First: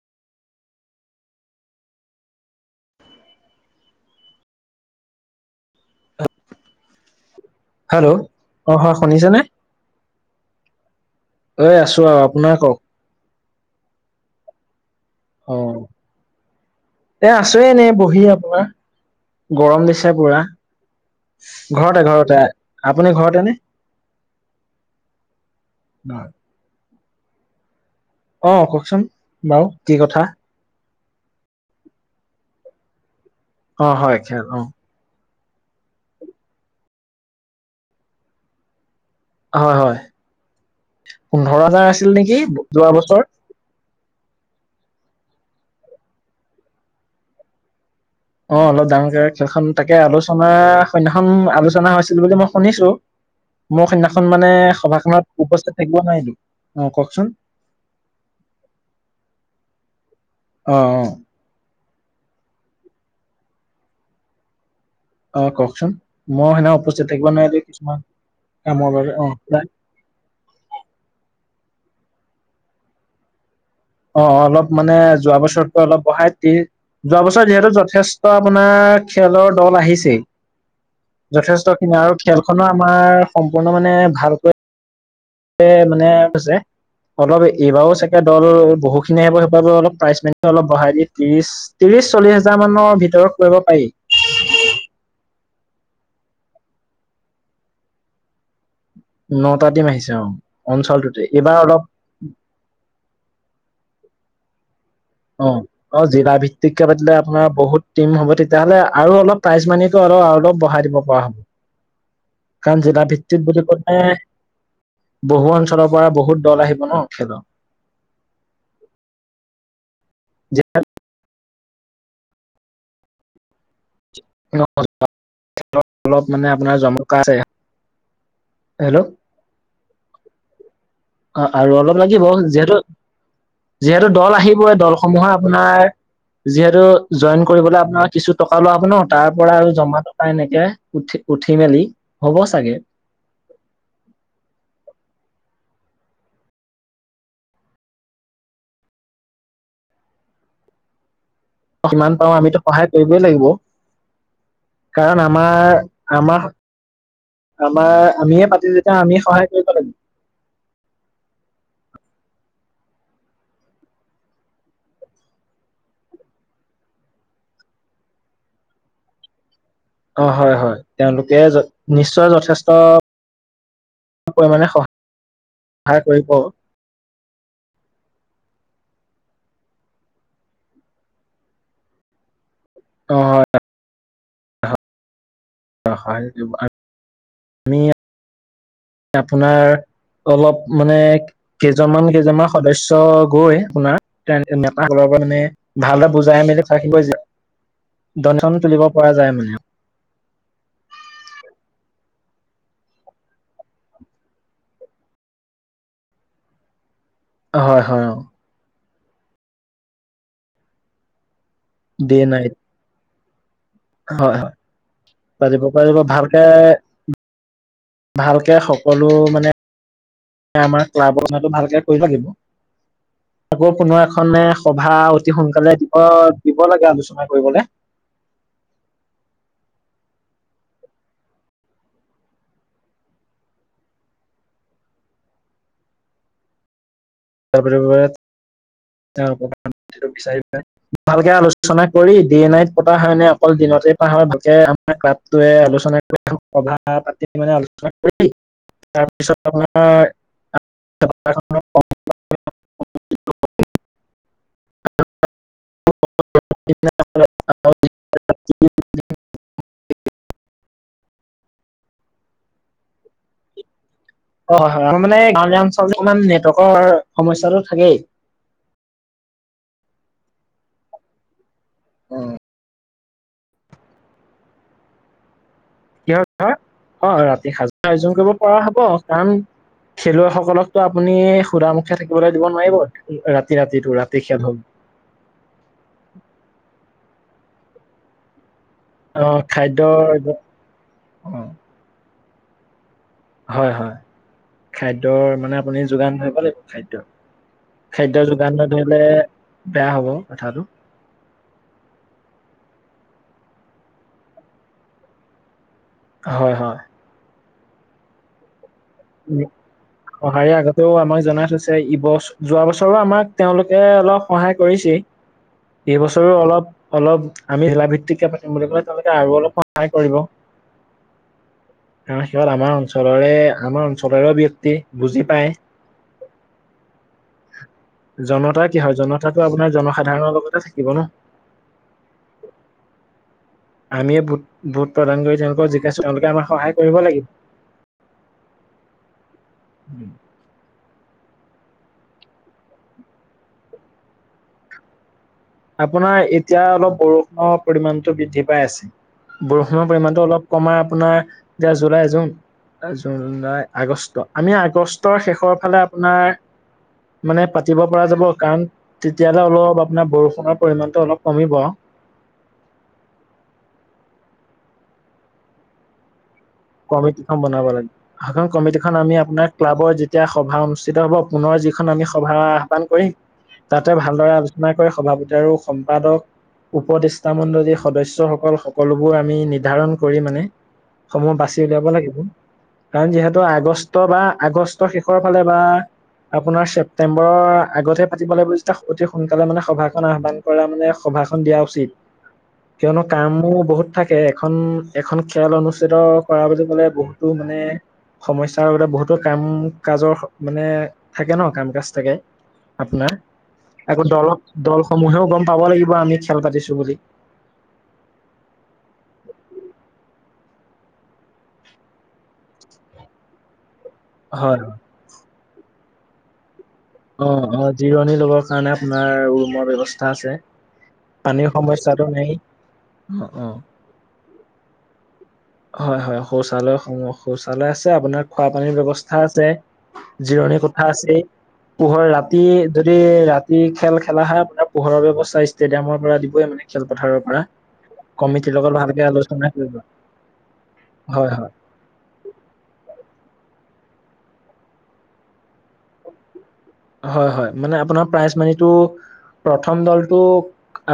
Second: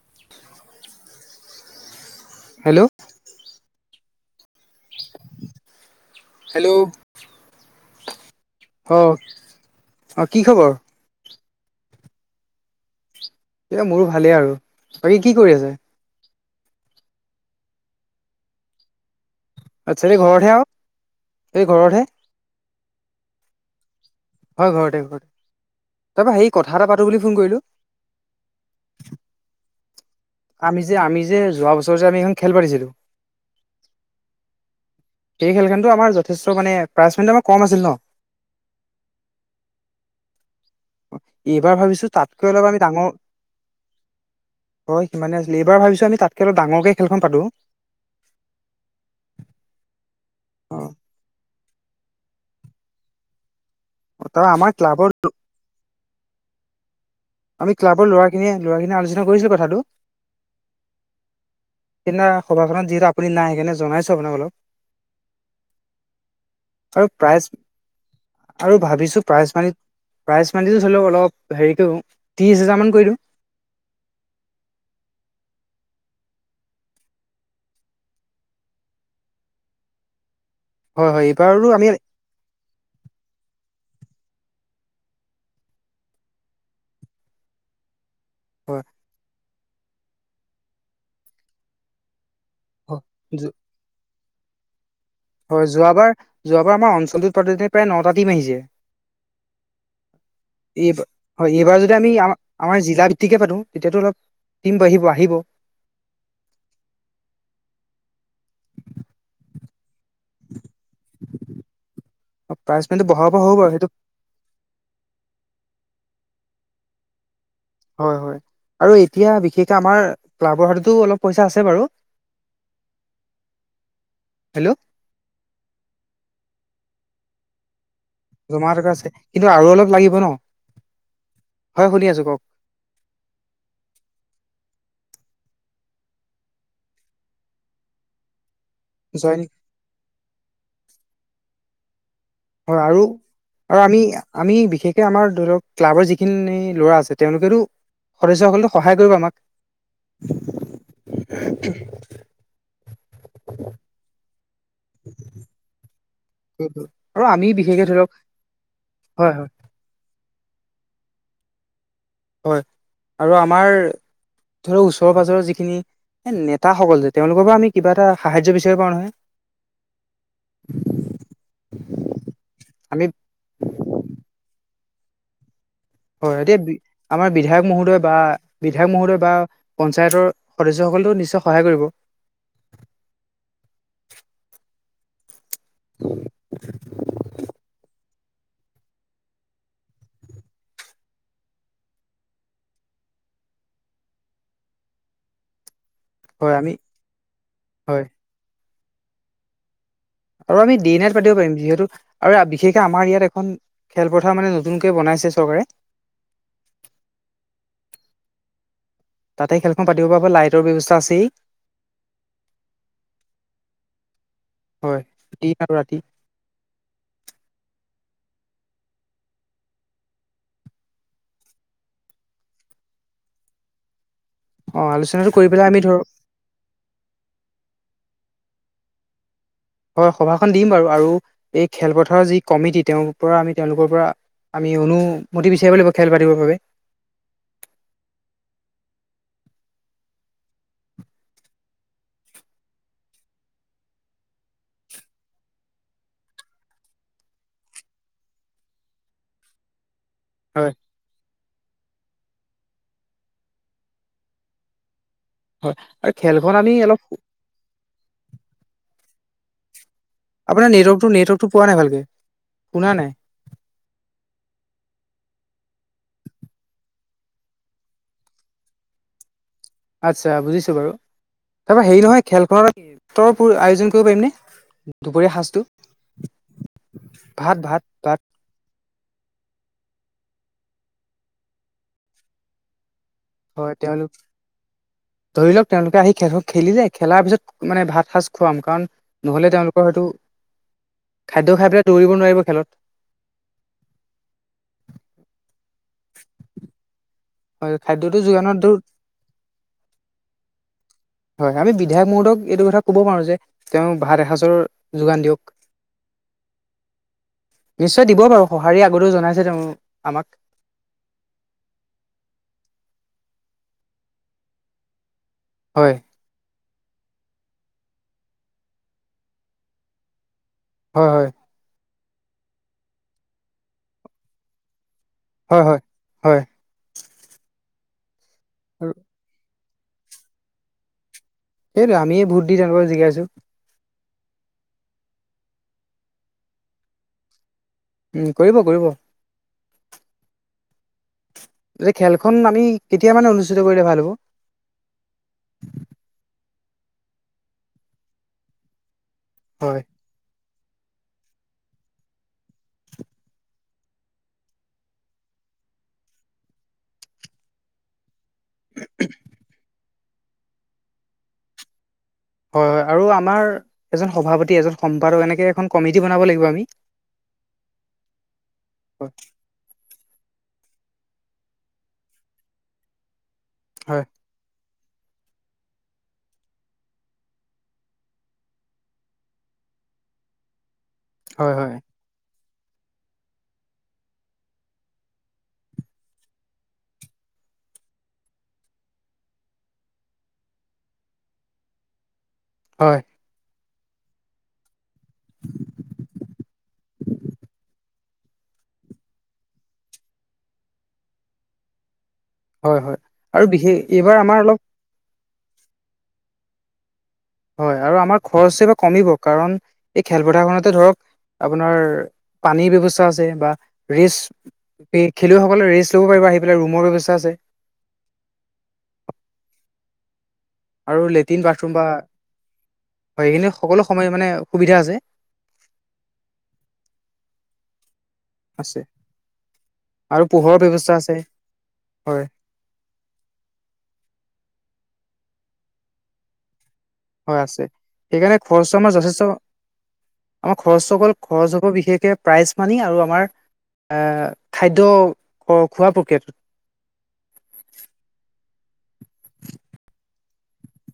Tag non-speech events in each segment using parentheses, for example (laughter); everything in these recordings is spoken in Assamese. (inaudible) হেল্ল'। হেল্ল'। অ' হয় শুনিছানে? অ কি খবৰ এ আছো আৰু আপোনাৰ কওঁক? এই মোৰো ভালেই আৰু বাকী কি অ কৰি আছে? এ আছো এনেই বহি আপোনাৰ গৰম আচ্ছা দিছে এই পুৰা। ঘৰতহে আৰু এই ঘৰতহে ঘৰতে, ঘৰতে, আপুনি ঘৰতে নে? হয় ঘৰতে, ঘৰতে। তাৰপৰা সেই কথা এটা পাতোঁ বুলি ফোন কৰিলোঁ। অ' কওকচোন বাৰু কি কথা? আমি যে আমি যে যোৱা বছৰ যে আমি এখন খেল পাতিছিলোঁ অ' হয়, অ' খেল সেই খেলখনটো আমাৰ যথেষ্ট মানে প্ৰাইজ মানিটো আমাৰ কম আছিল ন হয় হয় পোন্ধৰ এইবাৰ হাজাৰ আছিল ভাবিছো নেকি তাতকৈ অলপ আমি যোৱা ডাঙৰ বছৰ হয় সিমান আছিল, এইবাৰ ভাবিছো আমি তাতকৈ অলপ ডাঙৰকে খেলখন পাতোঁ। অ' অলপ ডাঙৰকে খেলখন তাকে আলোচনা অ সৈন্য়াখন আলোচনা হৈছিল বুলি মই শুনিছো। মোৰ সিদিনাখন তাৰ মানে আমাৰ ক্লাবৰ সভাখনত উপস্থিত থাকিব নোৱাৰিলো। অ' কওকচোন আমি ক্লাবৰ ল'ৰাখিনিয়ে, ল'ৰাখিনি আলোচনা কৰিছিলো কথাটো। অ অ সেইদিনা সভাখনত যিহেতো আপুনি নাই সেইকাৰণে জনাইছো আপোনাক অলপ। অ' কওকচোন মই সেইদিনা আৰু উপস্থিত থাকিব প্ৰাইজ নোৱাৰিলো কিছুমান কামৰ বাবে অ' (unintelligible) প্ৰাইজমানিটো ধৰিলওক অলপ হেৰি কৰো, ত্ৰিশ হাজাৰ মান কৰি দিওঁ। অ' অলপ মানে যোৱা বছৰতকৈ অলপ বঢ়াই দি যোৱা বছৰ যিহেতু যথেষ্ট আপোনাৰ খেলৰ দল আহিছেই হয় হয় এইবাৰো আমি যথেষ্টখিনি আৰু খেলখনো আমাৰ সম্পূৰ্ণ মানে ভালকৈ এ মানে (unintelligible) অলপ এইবাৰো চাগে এ দল হয় বহুখিনি আহিব সেইফালেও অলপ প্ৰাইজমানিটো অলপ বঢ়াই দি ত্ৰিশ, ত্ৰিশ চলিছ (unintelligible) মানৰ ভিতৰত কৰিব পাৰি। হয় যোৱাবাৰ, যোৱাবাৰ আমাৰ অঞ্চলটোত প্ৰায় নটা টিম আহিছে। নটা টীম আহিছে অ' এই অঞ্চলটোতে। হয় এইবাৰ অলপ যদি আমি আমাৰ জিলা ভিত্তিকে পাটো তেতিয়াতো অলপ টীম বাঢ়িব, আহিব অ অ' জিলাভিত্তিকে পাতিলে আপোনাৰ বহুত টিম হ'ব। তেতিয়াহ'লে আৰু অলপ প্ৰাইজ মানিটো অলপ অলপ বঢ়াই দিব পৰা হ'ব। প্ৰাইজ কাৰণ জিলা মানিটো বঢ়াব ভিত্তিত হ'ব বুলি বাৰু সেইটো ক'লে বহু অঞ্চলৰ পৰা বহুত দল আহিব ন খেলৰ হয় হয় আৰু এতিয়া বিশেষকে আমাৰ ক্লাবৰ হাততো অলপ পইচা আছে বাৰু। হেল্ল'। (unintelligible) অলপ মানে আপোনাৰ জমকা আছে জমা টকা হেল্ল' আছে, কিন্তু আৰু অলপ লাগিব ন। অ' আৰু হয় অলপ শুনি আছো লাগিব কওক যিহেতু যিহেতু দল আহিবই, দলসমূহে আপোনাৰ যিহেতু জইন কৰিবলৈ আপোনাৰ কিছু টকা ওলাব ন তাৰ জইন পৰা আৰু জমা টকা এনেকে উঠি, উঠি মেলি হ'ব চাগে হয় আৰু আৰু আমি আমি বিশেষকে আমাৰ ধৰি লওক ক্লাবৰ যিখিনি ল'ৰা আছে তেওঁলোকেতো। সদস্য সকলেটো সহায় কৰিব আমাক। যিমান পাউ আমিতো সহায় কৰিবই লাগিব। কাৰণ আমাৰ আমা আৰু আমি বিশেষকে আমাৰ ধৰি লওক আমিয়ে পাটো যেতিয়া আমি হয় হয় সহায় কৰিব লাগিব। হয় আৰু আমাৰ ধৰক ওচৰ পাজৰৰ যিখিনি এ নেতাসকল যে, তেওঁলোকৰ পৰা আমি কিবা এটা সাহাৰ্য্য বিচাৰি পাও নহয়। অঁ হয় হয়, তেওঁলোকে নিশ্চয় যথেষ্ট আমি পৰিমানে সহ হয় এতিয়া আমাৰ বিধায়ক মহোদয় বা বিধায়ক মহোদয় বা পঞ্চায়তৰ সদস্যসকলেটো নিশ্চয় সহায় কৰিব। অ হয়। অ হয় তোমাক আপোনাৰ অলপ মানে কেইজনমান কেইজনমান সদস্য গৈ আপোনাৰ নেতাসকলৰ পৰা মানে ভালদৰে বুজাই হয় মেলি আমি থাকিবই যে, হয় দনেচন তুলিব পৰা যায় মানে। আৰু আমি ডে নাইট পাতিব পাৰিম যিহেতু আৰু বিশেষকে আমাৰ ইয়াত এখন খেলপথাৰ মানে নতুনকে বনাইছে চৰকাৰে হয় হয় অ। তাতে খেলখন পাতিব বাৱে লাইটৰ ব্যৱস্থা আছেই। Day night. হয় হয় দিন পাটিব আৰু ৰাতি পাৰিব ভালকে। ভালকে সকলো মানে আমাৰ ক্লাবৰ মানু ভালকে কৰিব লাগিব। আকৌ কোনো এখনে অ সভা আলোচনাটো অতি কৰি পেলাই সোনকালে আমি দিব ধৰক দিব লাগে আলোচনা কৰিবলে। হয় সভাখন দিম বাৰু আৰু এই খেলপথাৰৰ যি কমিটি তেওঁৰ পৰা আমি তেওঁলোকৰ পৰা। আমি অনুমতি বিচাৰিব লাগিব খেল পাতিবৰ বাবে। (unintelligible) ভালকে আলোচনা কৰি ডে-নাইট পতা হয় নে, অকল দিনতে পতা হয় ভালকে। ক্লাবটোৱে আলোচনা সভাপাতি মানে আলোচনা কৰি। তাৰপিছত আপোনাৰ হয় (inaudible) (unintelligible) হয় আৰু খেলখন আমি অলপ (unintelligible) আপোনাৰ নেটৱৰ্কটো নেটৱৰ্কটো পোৱা নাই ভালকে, শুনা নাই। হয় হয় আমা মানে গাঁৱলীয়া অঞ্চলত ইমান নেটৱৰ্কৰ সমস্যাটো থাকেই। আচ্ছা বুজিছো বাৰু তাৰপৰা হেৰি নহয় খেলখন আয়োজন কৰিব পাৰিমনে? দুপৰীয়া সাজটো (unintelligible) কৰা হব ভাত কাৰণ ভাত খেলুৱৈসকলকতো আপুনি সুধা মুখে থাকিবলৈ দিব নোৱাৰিব। ৰাতি হয় ৰাতিটো তেওঁলোক ৰাতি খেল হ'ব ধৰি লওক তেওঁলোকে আহি খেল খন খেলিলে খেলাৰ পিছত মানে ভাত সাঁজ খুৱাম কাৰণ অ নহলে তেওঁলোকৰ হয়তো। খাদ্যৰ অ খাদ্য খাই পেলাই দৌৰিব নোৱাৰিব খেলত। হয় হয় খাদ্যৰ মানে আপুনি যোগান ধৰিব লাগিব খাদ্য। হয় খাদ্যটো খাদ্য যোগান যোগানত দূৰ নধৰিলে বেয়া হ'ব কথাটো। হয়, আমি বিধায়ক মহোদয়ক এইটো কথা ক'ব পাৰো যে তেওঁ ভাত এসাঁজৰ যোগান দিয়ক। হয় হয়। নিশ্চয় দিব বাৰু। সঁহাৰি আগতো সঁহাৰি আ তো আমাক জনাইছ থৈছে ইবছ, যোৱা বছৰো আমাক তেওঁলোকে অলপ সহায় কৰিছে। এই হয় বছৰো অলপ, অলপ আমি জিলা ভিত্তিকে পাতিম বুলি ক'লে তেওঁলোকে আৰু অলপ সহায় কৰিব। হয় হয়। সিহঁত আমাৰ অঞ্চলৰে আমাৰ অঞ্চলৰে ব্যয়ক্তি বুজি পায়। হয় হয়। জনতা কি আৰু হয় জনতাটো আপোনাৰ জনসাধাৰণৰ লগতে থাকিব ন'। সেইটোৱে, আমিয়ে ভোট দি তেওঁলোকক জিকাইচো। আমিয়ে ভোট-ভোট প্ৰদান কৰি তেওঁলোকক জিকাইচো তেওঁলোকে আমাক সহায় কৰিব লাগিব। উমঁ' কৰিব কৰিব।। উমঁ। খেলখন আমি কেতিয়া মানে অনুষ্ঠিত কৰিলে ভাল হ'ব? আপোনাৰ এতিয়া অলপ বৰষুণৰ পৰিমানটো বৃদ্ধি পাই আছে। হয় বৰষুণৰ পৰিমাণটো অলপ কমায় আপোনাৰ (unintelligible) জুলাই জুন (unintelligible) আগষ্ট, আমি আগষ্টৰ শেষৰ ফালে আপোনাৰ মানে পাতিব পৰা যাব কাৰণ তেতিয়ালে অলপ আপোনাৰ বৰষুণ পৰিমাণটো অলপ কমিব আৰু। হয় হয় আৰু আমাৰ এজন সভাপতি, এজন সম্পাদক এনেকে এখন কমিটি বনাব লাগিব আমি। কমিটি খন বনাব লাগে। সেখন কমিটিখন হয় আমি আপোনাৰ ক্লাবৰ যি তিয়া সভা অনুষ্ঠিত হ'ব পুনৰ যিখন আমি সভা আহ্বান কৰিম তাতে হয় ভালদৰে আলোচ না কৰি সভাপতি আৰু সম্পাদক উপদেষ্টা মণ্ডল যি সদস্যসকল সকলোবোৰ আমি নিৰ্ধাৰণ কৰি মানে- সমূহ হয় বাচি হয় উলিয়াব লাগিব। কাৰণ যিহেতু আগষ্ট বা আগষ্টৰ শেষৰ ফালে বা আপোনাৰ ছেপ্তেম্বৰৰ আগতহে পাতিব লাগিব যেতিয়া অতি সোনকালে মানে সভাখন আহ্বান পৰা মানে সভাখন দিয়া উচিত। (unintelligible) কিয়নো কামবোৰো বহুত থাকে, এখন-এখন খেল অনুষ্ঠিত কৰাবলৈ গ'লে বহুতো মানে সমস্যাৰ লগতে বহুতো কাম-কাজৰ মানে থাকে ন' কাম-কাজ থাকে। হয় হয় আপোনাৰ, আৰু বিশেষ আকৌ এইবাৰ আমাৰ অলপ দলক দলসমূহেও গম পাব লাগিব আমি খেল পাতিছোঁ বুলি। হয় আৰু আমাৰ খৰচ এইবাৰ কমিব কাৰণ এই খেলপথাৰখনতে ধৰক আপোনাৰ পানীৰ ব্যৱস্থা আছে বা ৰেষ্ট, হয় হয়। খেলুৱৈসকলে ৰেষ্ট ল'ব পাৰিব আহি পেলাই ৰুমৰ ব্যৱস্থা আছে অহ'-অহ' জিৰণি ল'বৰ কাৰণে আপোনাৰ ৰুমৰ ব্যৱস্থা আছে। আৰু লেট্ৰিন পানীৰ বাথৰুম বা সমস্যাটো নাই হয়, অ', সেইখিনি অ', সকলো সময় মানে সুবিধা আছে। হয় হয়, শৌচালয়সমূহ, শৌচালয় আছে আপোনাৰ খোৱা পানীৰ আছে ব্যৱস্থা আছে। আৰু জিৰণি পোহৰৰ কোথা ব্যৱস্থা আছে, পোহৰ হয় ৰাতি যদি ৰাতি খেল খেলা হয় আপোনাৰ পোহৰৰ ব্যৱস্থা ষ্টেডিয়ামৰ পৰা দিবই মানে। খেলপথাৰৰ হয় পৰা, আছে সেইকাৰণে কমিটিৰ খৰচটো লগত আমাৰ ভালকে যথেষ্ট আলোচনা কৰিব। আমাৰ খৰচ অকল, হয়, হয়। খৰচ হব বিশেষকে প্ৰাইজ মানি আৰু আমাৰ খাদ্য, খোৱা প্ৰক্ৰিয়াত। হয়, হয়। মানে আপোনাৰ প্ৰাইজ মানিটো, প্ৰথম দলটো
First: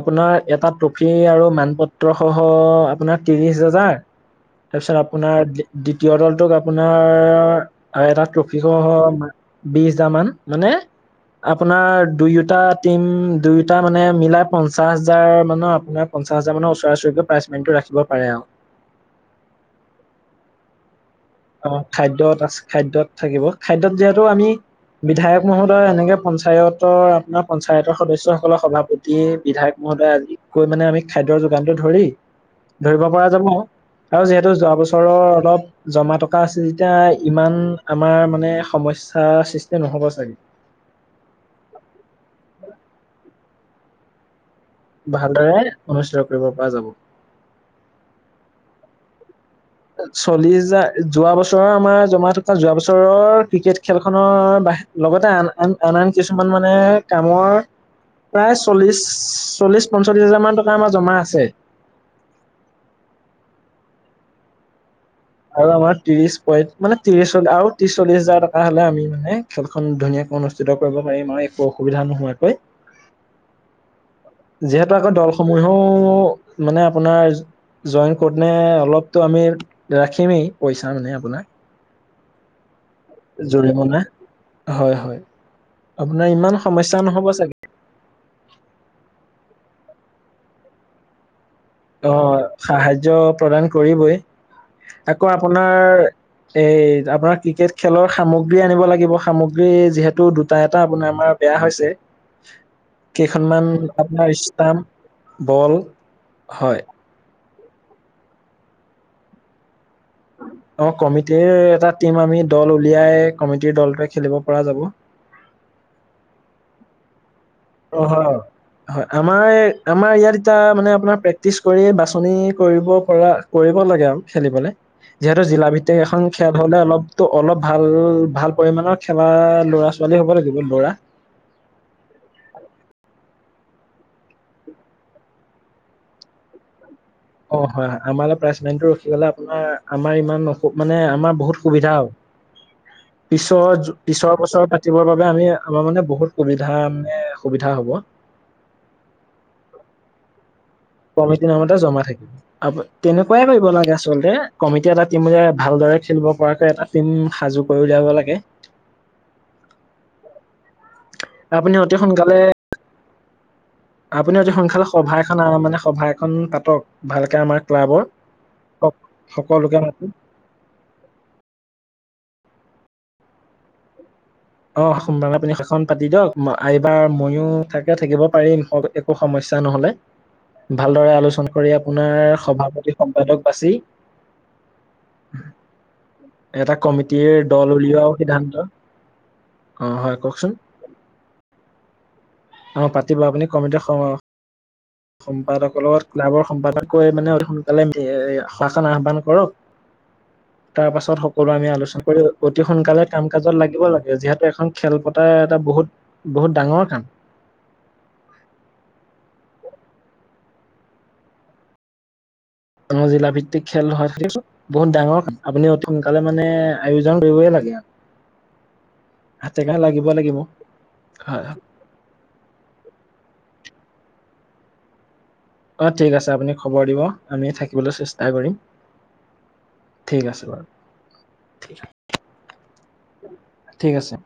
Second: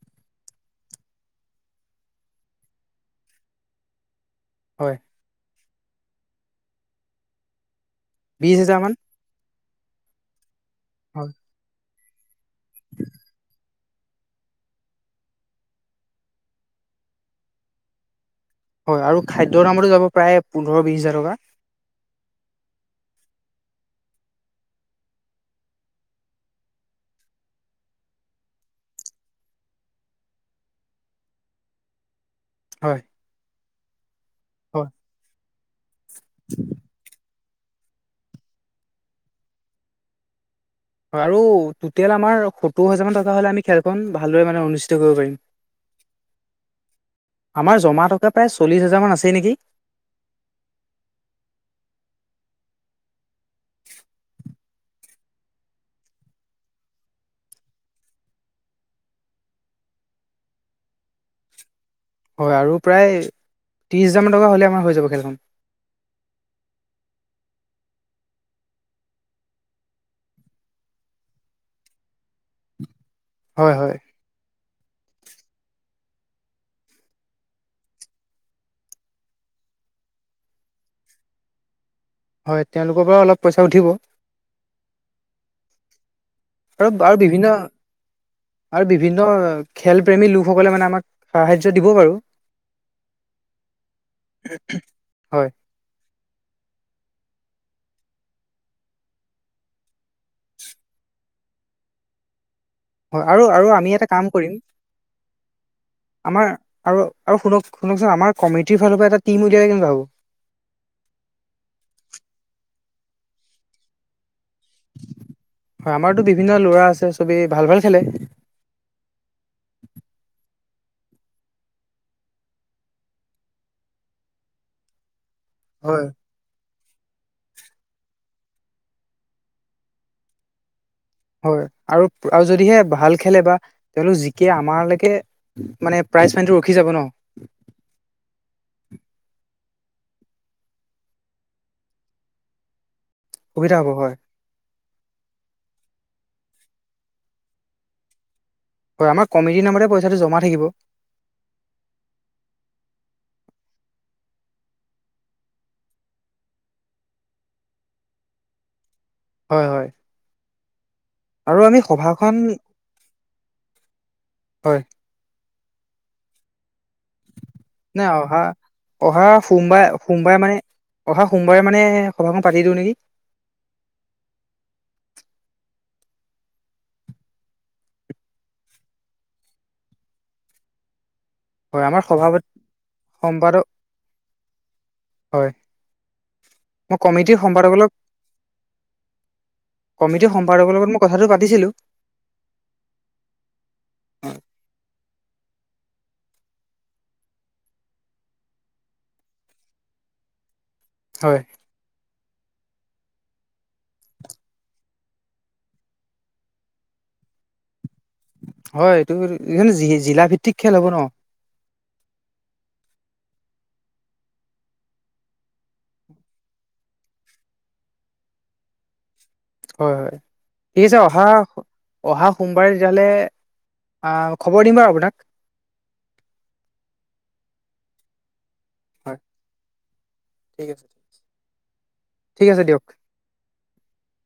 আপোনাৰ এটা ট্ৰফি আৰু মানপত্ৰসহ আপোনাৰ ত্ৰিশ হাজাৰ। হয় তাৰপিছত আপোনাৰ দ্বিতীয় দলটোক আপোনাৰ, এটা বিশ ট্ৰফি হাজাৰ মান সহ বিশ হাজাৰ মান মানে হয়। আপোনাৰ দুয়োটা টিম, দুয়োটা মানে মিলাই পঞ্চাছ হাজাৰ মানৰ আপোনাৰ পঞ্চাছ হাজাৰ মানৰ ওচৰা ওচৰিকৈ প্ৰাইজ মানিটো ৰাখিব পাৰে আৰু। হয়। আৰু খাদ্যৰ নামতো যাব প্ৰায় পোন্ধৰ বিশ হাজাৰ টকা। অ, খাদ্যত তাৰ পাছত, খাদ্যত থাকিব, খাদ্যত যিহেতু আমি বিধায়ক মহোদয় এনেকে পঞ্চায়তৰ, আপোনাৰ পঞ্চায়তৰ সদস্যসকলৰ সভাপতি তিয়ে, বিধায়ক মহোদয় আজি কৈ মানে আমি খাদ্যৰ যোগানটো ধৰি হয় ধৰিব পৰা যাব আৰু যিহেতু যোৱা হয় বছৰৰ অলপ জমা আছে যেতিয়া ইমান আমাৰ মানে সমস্যাৰ সৃষ্টি নহ'ব চাগে। হয় আৰু টোটেল আমাৰ সত্তৰ হাজাৰ মান টকা হ'লে আমি খেলখন ভালদৰে মানে অনুষ্ঠিত কৰিব পাৰিম। ভালদৰে অনুষ্ঠিত কৰিব পৰা যাব। আমাৰ জমা টকা প্ৰায় চল্লিছ হাজাৰমান আছে নেকি? চল্লিশ হাজাৰ, যোৱা বছৰৰ আমাৰ জমা থকা যোৱা বছৰৰ ক্ৰিকেট খেলখনৰ বাহি লগতে আন-আন, আন-আন কিছুমান মানে কামৰ প্ৰায় চল্লিশ, চল্লিশ, পঞ্চল্লিশ হাজাৰ মান টকা আমাৰ জমা আছে। হয় আৰু প্ৰায় ত্ৰিছ হাজাৰমান টকা হ'লে আমাৰ হৈ যাব খেলখন। আৰু আমাৰ ত্ৰিশ পইণ্ট, মানে ত্ৰিশ চ, আৰু ত্ৰশ চল্লিশ হাজাৰ টকা হলে আমি মানে খেলখন ধুনীয়াকৈ অনুষ্ঠিত কৰিব পাৰিম আৰু একো অসুবিধা নোহোৱাকৈ। হয়, হয়। যিহেতু আকৌ দলসমূহেও মানে আপোনাৰ জইন কৰোতে অলপতো আমি ৰাখিমেই পইচা মানে আপোনাৰ। হয়, তেওঁলোকৰ পৰাও অলপ পইচা উঠিব। জৰিমনা হয়, হয়। আপোনাৰ ইমান আৰু, সমস্যা আৰু নহ'ব চাগে বিভিন্ন, আৰু বিভিন্ন খেল প্ৰেমী লোকসকলে মানে আমাক সাহাৰ্য দিব অ, বাৰু সাহায্য প্ৰদান কৰিবই, আকৌ হয় আপোনাৰ এই, আপোনাৰ ক্ৰিকেট খেলৰ সামগ্ৰী আনিব লাগিব, সামগ্ৰী যিহেতু দুটা এটা আপোনাৰ আমাৰ বেয়া হৈছে, হয় আৰু আৰু কেইখনমান আমি এটা কাম আপোনাৰ কৰিম ষ্টাম্প, বল আমাৰ হয়। আৰু, আৰু শুনক শুনকচোন, আমাৰ কমিটিৰ ফালৰ পৰা এটা টিম উলিয়ালে কেনেকুৱা হ'ব? অ, কমিটিৰ এটা টিম আমি দল উলিয়াই কমিটিৰ দলটোৱে খেলিব পৰা যাব। হয়। আমাৰটো বিভিন্ন লৰা আছে, চবে ভাল ভাল খেলে (unintelligible) হয়। আমাৰ, আমাৰ ইয়াত এতিয়া মানে আপোনাৰ প্ৰেক্টিচ কৰি বাছনি কৰিব পৰা কৰিব লাগে আৰু খেলিবলৈ, যিহেতু জিলা ভিত্তিক হয় এখন খেল হলে অলপটো অলপ ভাল, ভাল পৰিমণৰ খেলা ল'ৰা-ছোৱালী হ'ব লাগিব ল'ৰা। হয়। আৰু আৰু যদিহে ভাল খেলে বা তেওঁলোক জিকে আমালৈকে মানে প্ৰাইজ ফাইণ্টো ৰখি যাব ন। অ, হয়, হয়। আমাৰলৈ প্ৰাইচমেনটো ৰখি গলে আপোনাৰ আমাৰ ইমান অসু, মানে আমাৰ বহুত সুবিধা হ'ব। (inaudible) হ'ব হয় পিছৰ-পিছৰ বছৰ পাতিবৰ বাবে আমি আমাৰ মানে বহুত সুবিধা মানে সুবিধা হ'ব। হয়, আমাৰ কমিটিৰ নামতে পইচাটো জমা থাকিব। কমিটি নামতে জমা থাকিব। তেনেকুৱাই কৰিব লাগে আচলতে, কমিটি এটা টিমো যে ভালদৰে খেলিব পৰাকৈ এটা টিম সাজু কৰি উলিয়াব লাগে। হয় হয় আৰু আপুনি আমি অতি সভাখন সোনকালে আপুনি অতি হয় সোনকালে সভা এখন মানে সভা এখন পাতক। ভালকে আমাৰ ক্লাবৰ নাই অহা, সক- অহা সকলোকে সোমবাৰে মাতি সোমবাৰে মানে অহা সোমবাৰে মানে সভাখন পাতি দিও নেকি। অ', সোমবাৰে আপুনি সেইখন পাতি দিয়ক এইবাৰ ময়ো থাকে থাকিব পাৰিম। একো সমস্যা নহ'লে, ভালদৰে আলোচনা কৰি হয় আমাৰ আপোনাৰ সভাপতি সম্পাদক বাচি হয় এটা মই কমিটিৰ দল সম্পাদকৰ উলিওৱা সিদ্ধান্ত অ হয় কমিটি কওকচোন সম্পাদকৰ লগত মই কথাটো পাতিছিলো। অ', পাতিবা আপুনি কমিট খ (inaudible) সম্পাদকৰ লগত ক্লাবৰ সম্পাদক মানে অতি সোনকালে সভাখন আহ্বান কৰক। তাৰ পাছত হয় সকলো আমি আলোচনা কৰোঁ। অতি সোনকালে কাম কাজত লাগিব লাগে, যিহেতু এখন খেল পতাৰ এটা বহুত-বহুত ডাঙৰ কাম। হয়, এইটো এই জি-জিলা ভিত্তিক খেল হব ন। অ', জিলা ভিত্তিক খেল হয় (unintelligible) বহুত ডাঙৰ আপুনি অতি সোনকালে মানে আয়োজন কৰিবই লাগে আৰু। হয় লাগিব হয়, লাগিব ঠিক আছে অহা হয় হয় অহা সোমবাৰে তেতিয়া হলে আহ, খবৰ দিম বাৰু আপোনাক। অ', ঠিক আছে আপুনি খবৰ দিব আমি থাকিবলৈ চেষ্টা কৰিম। হয় ঠিক আছে বাৰু। ঠিক আছে দিয়ক ঠিক আছে।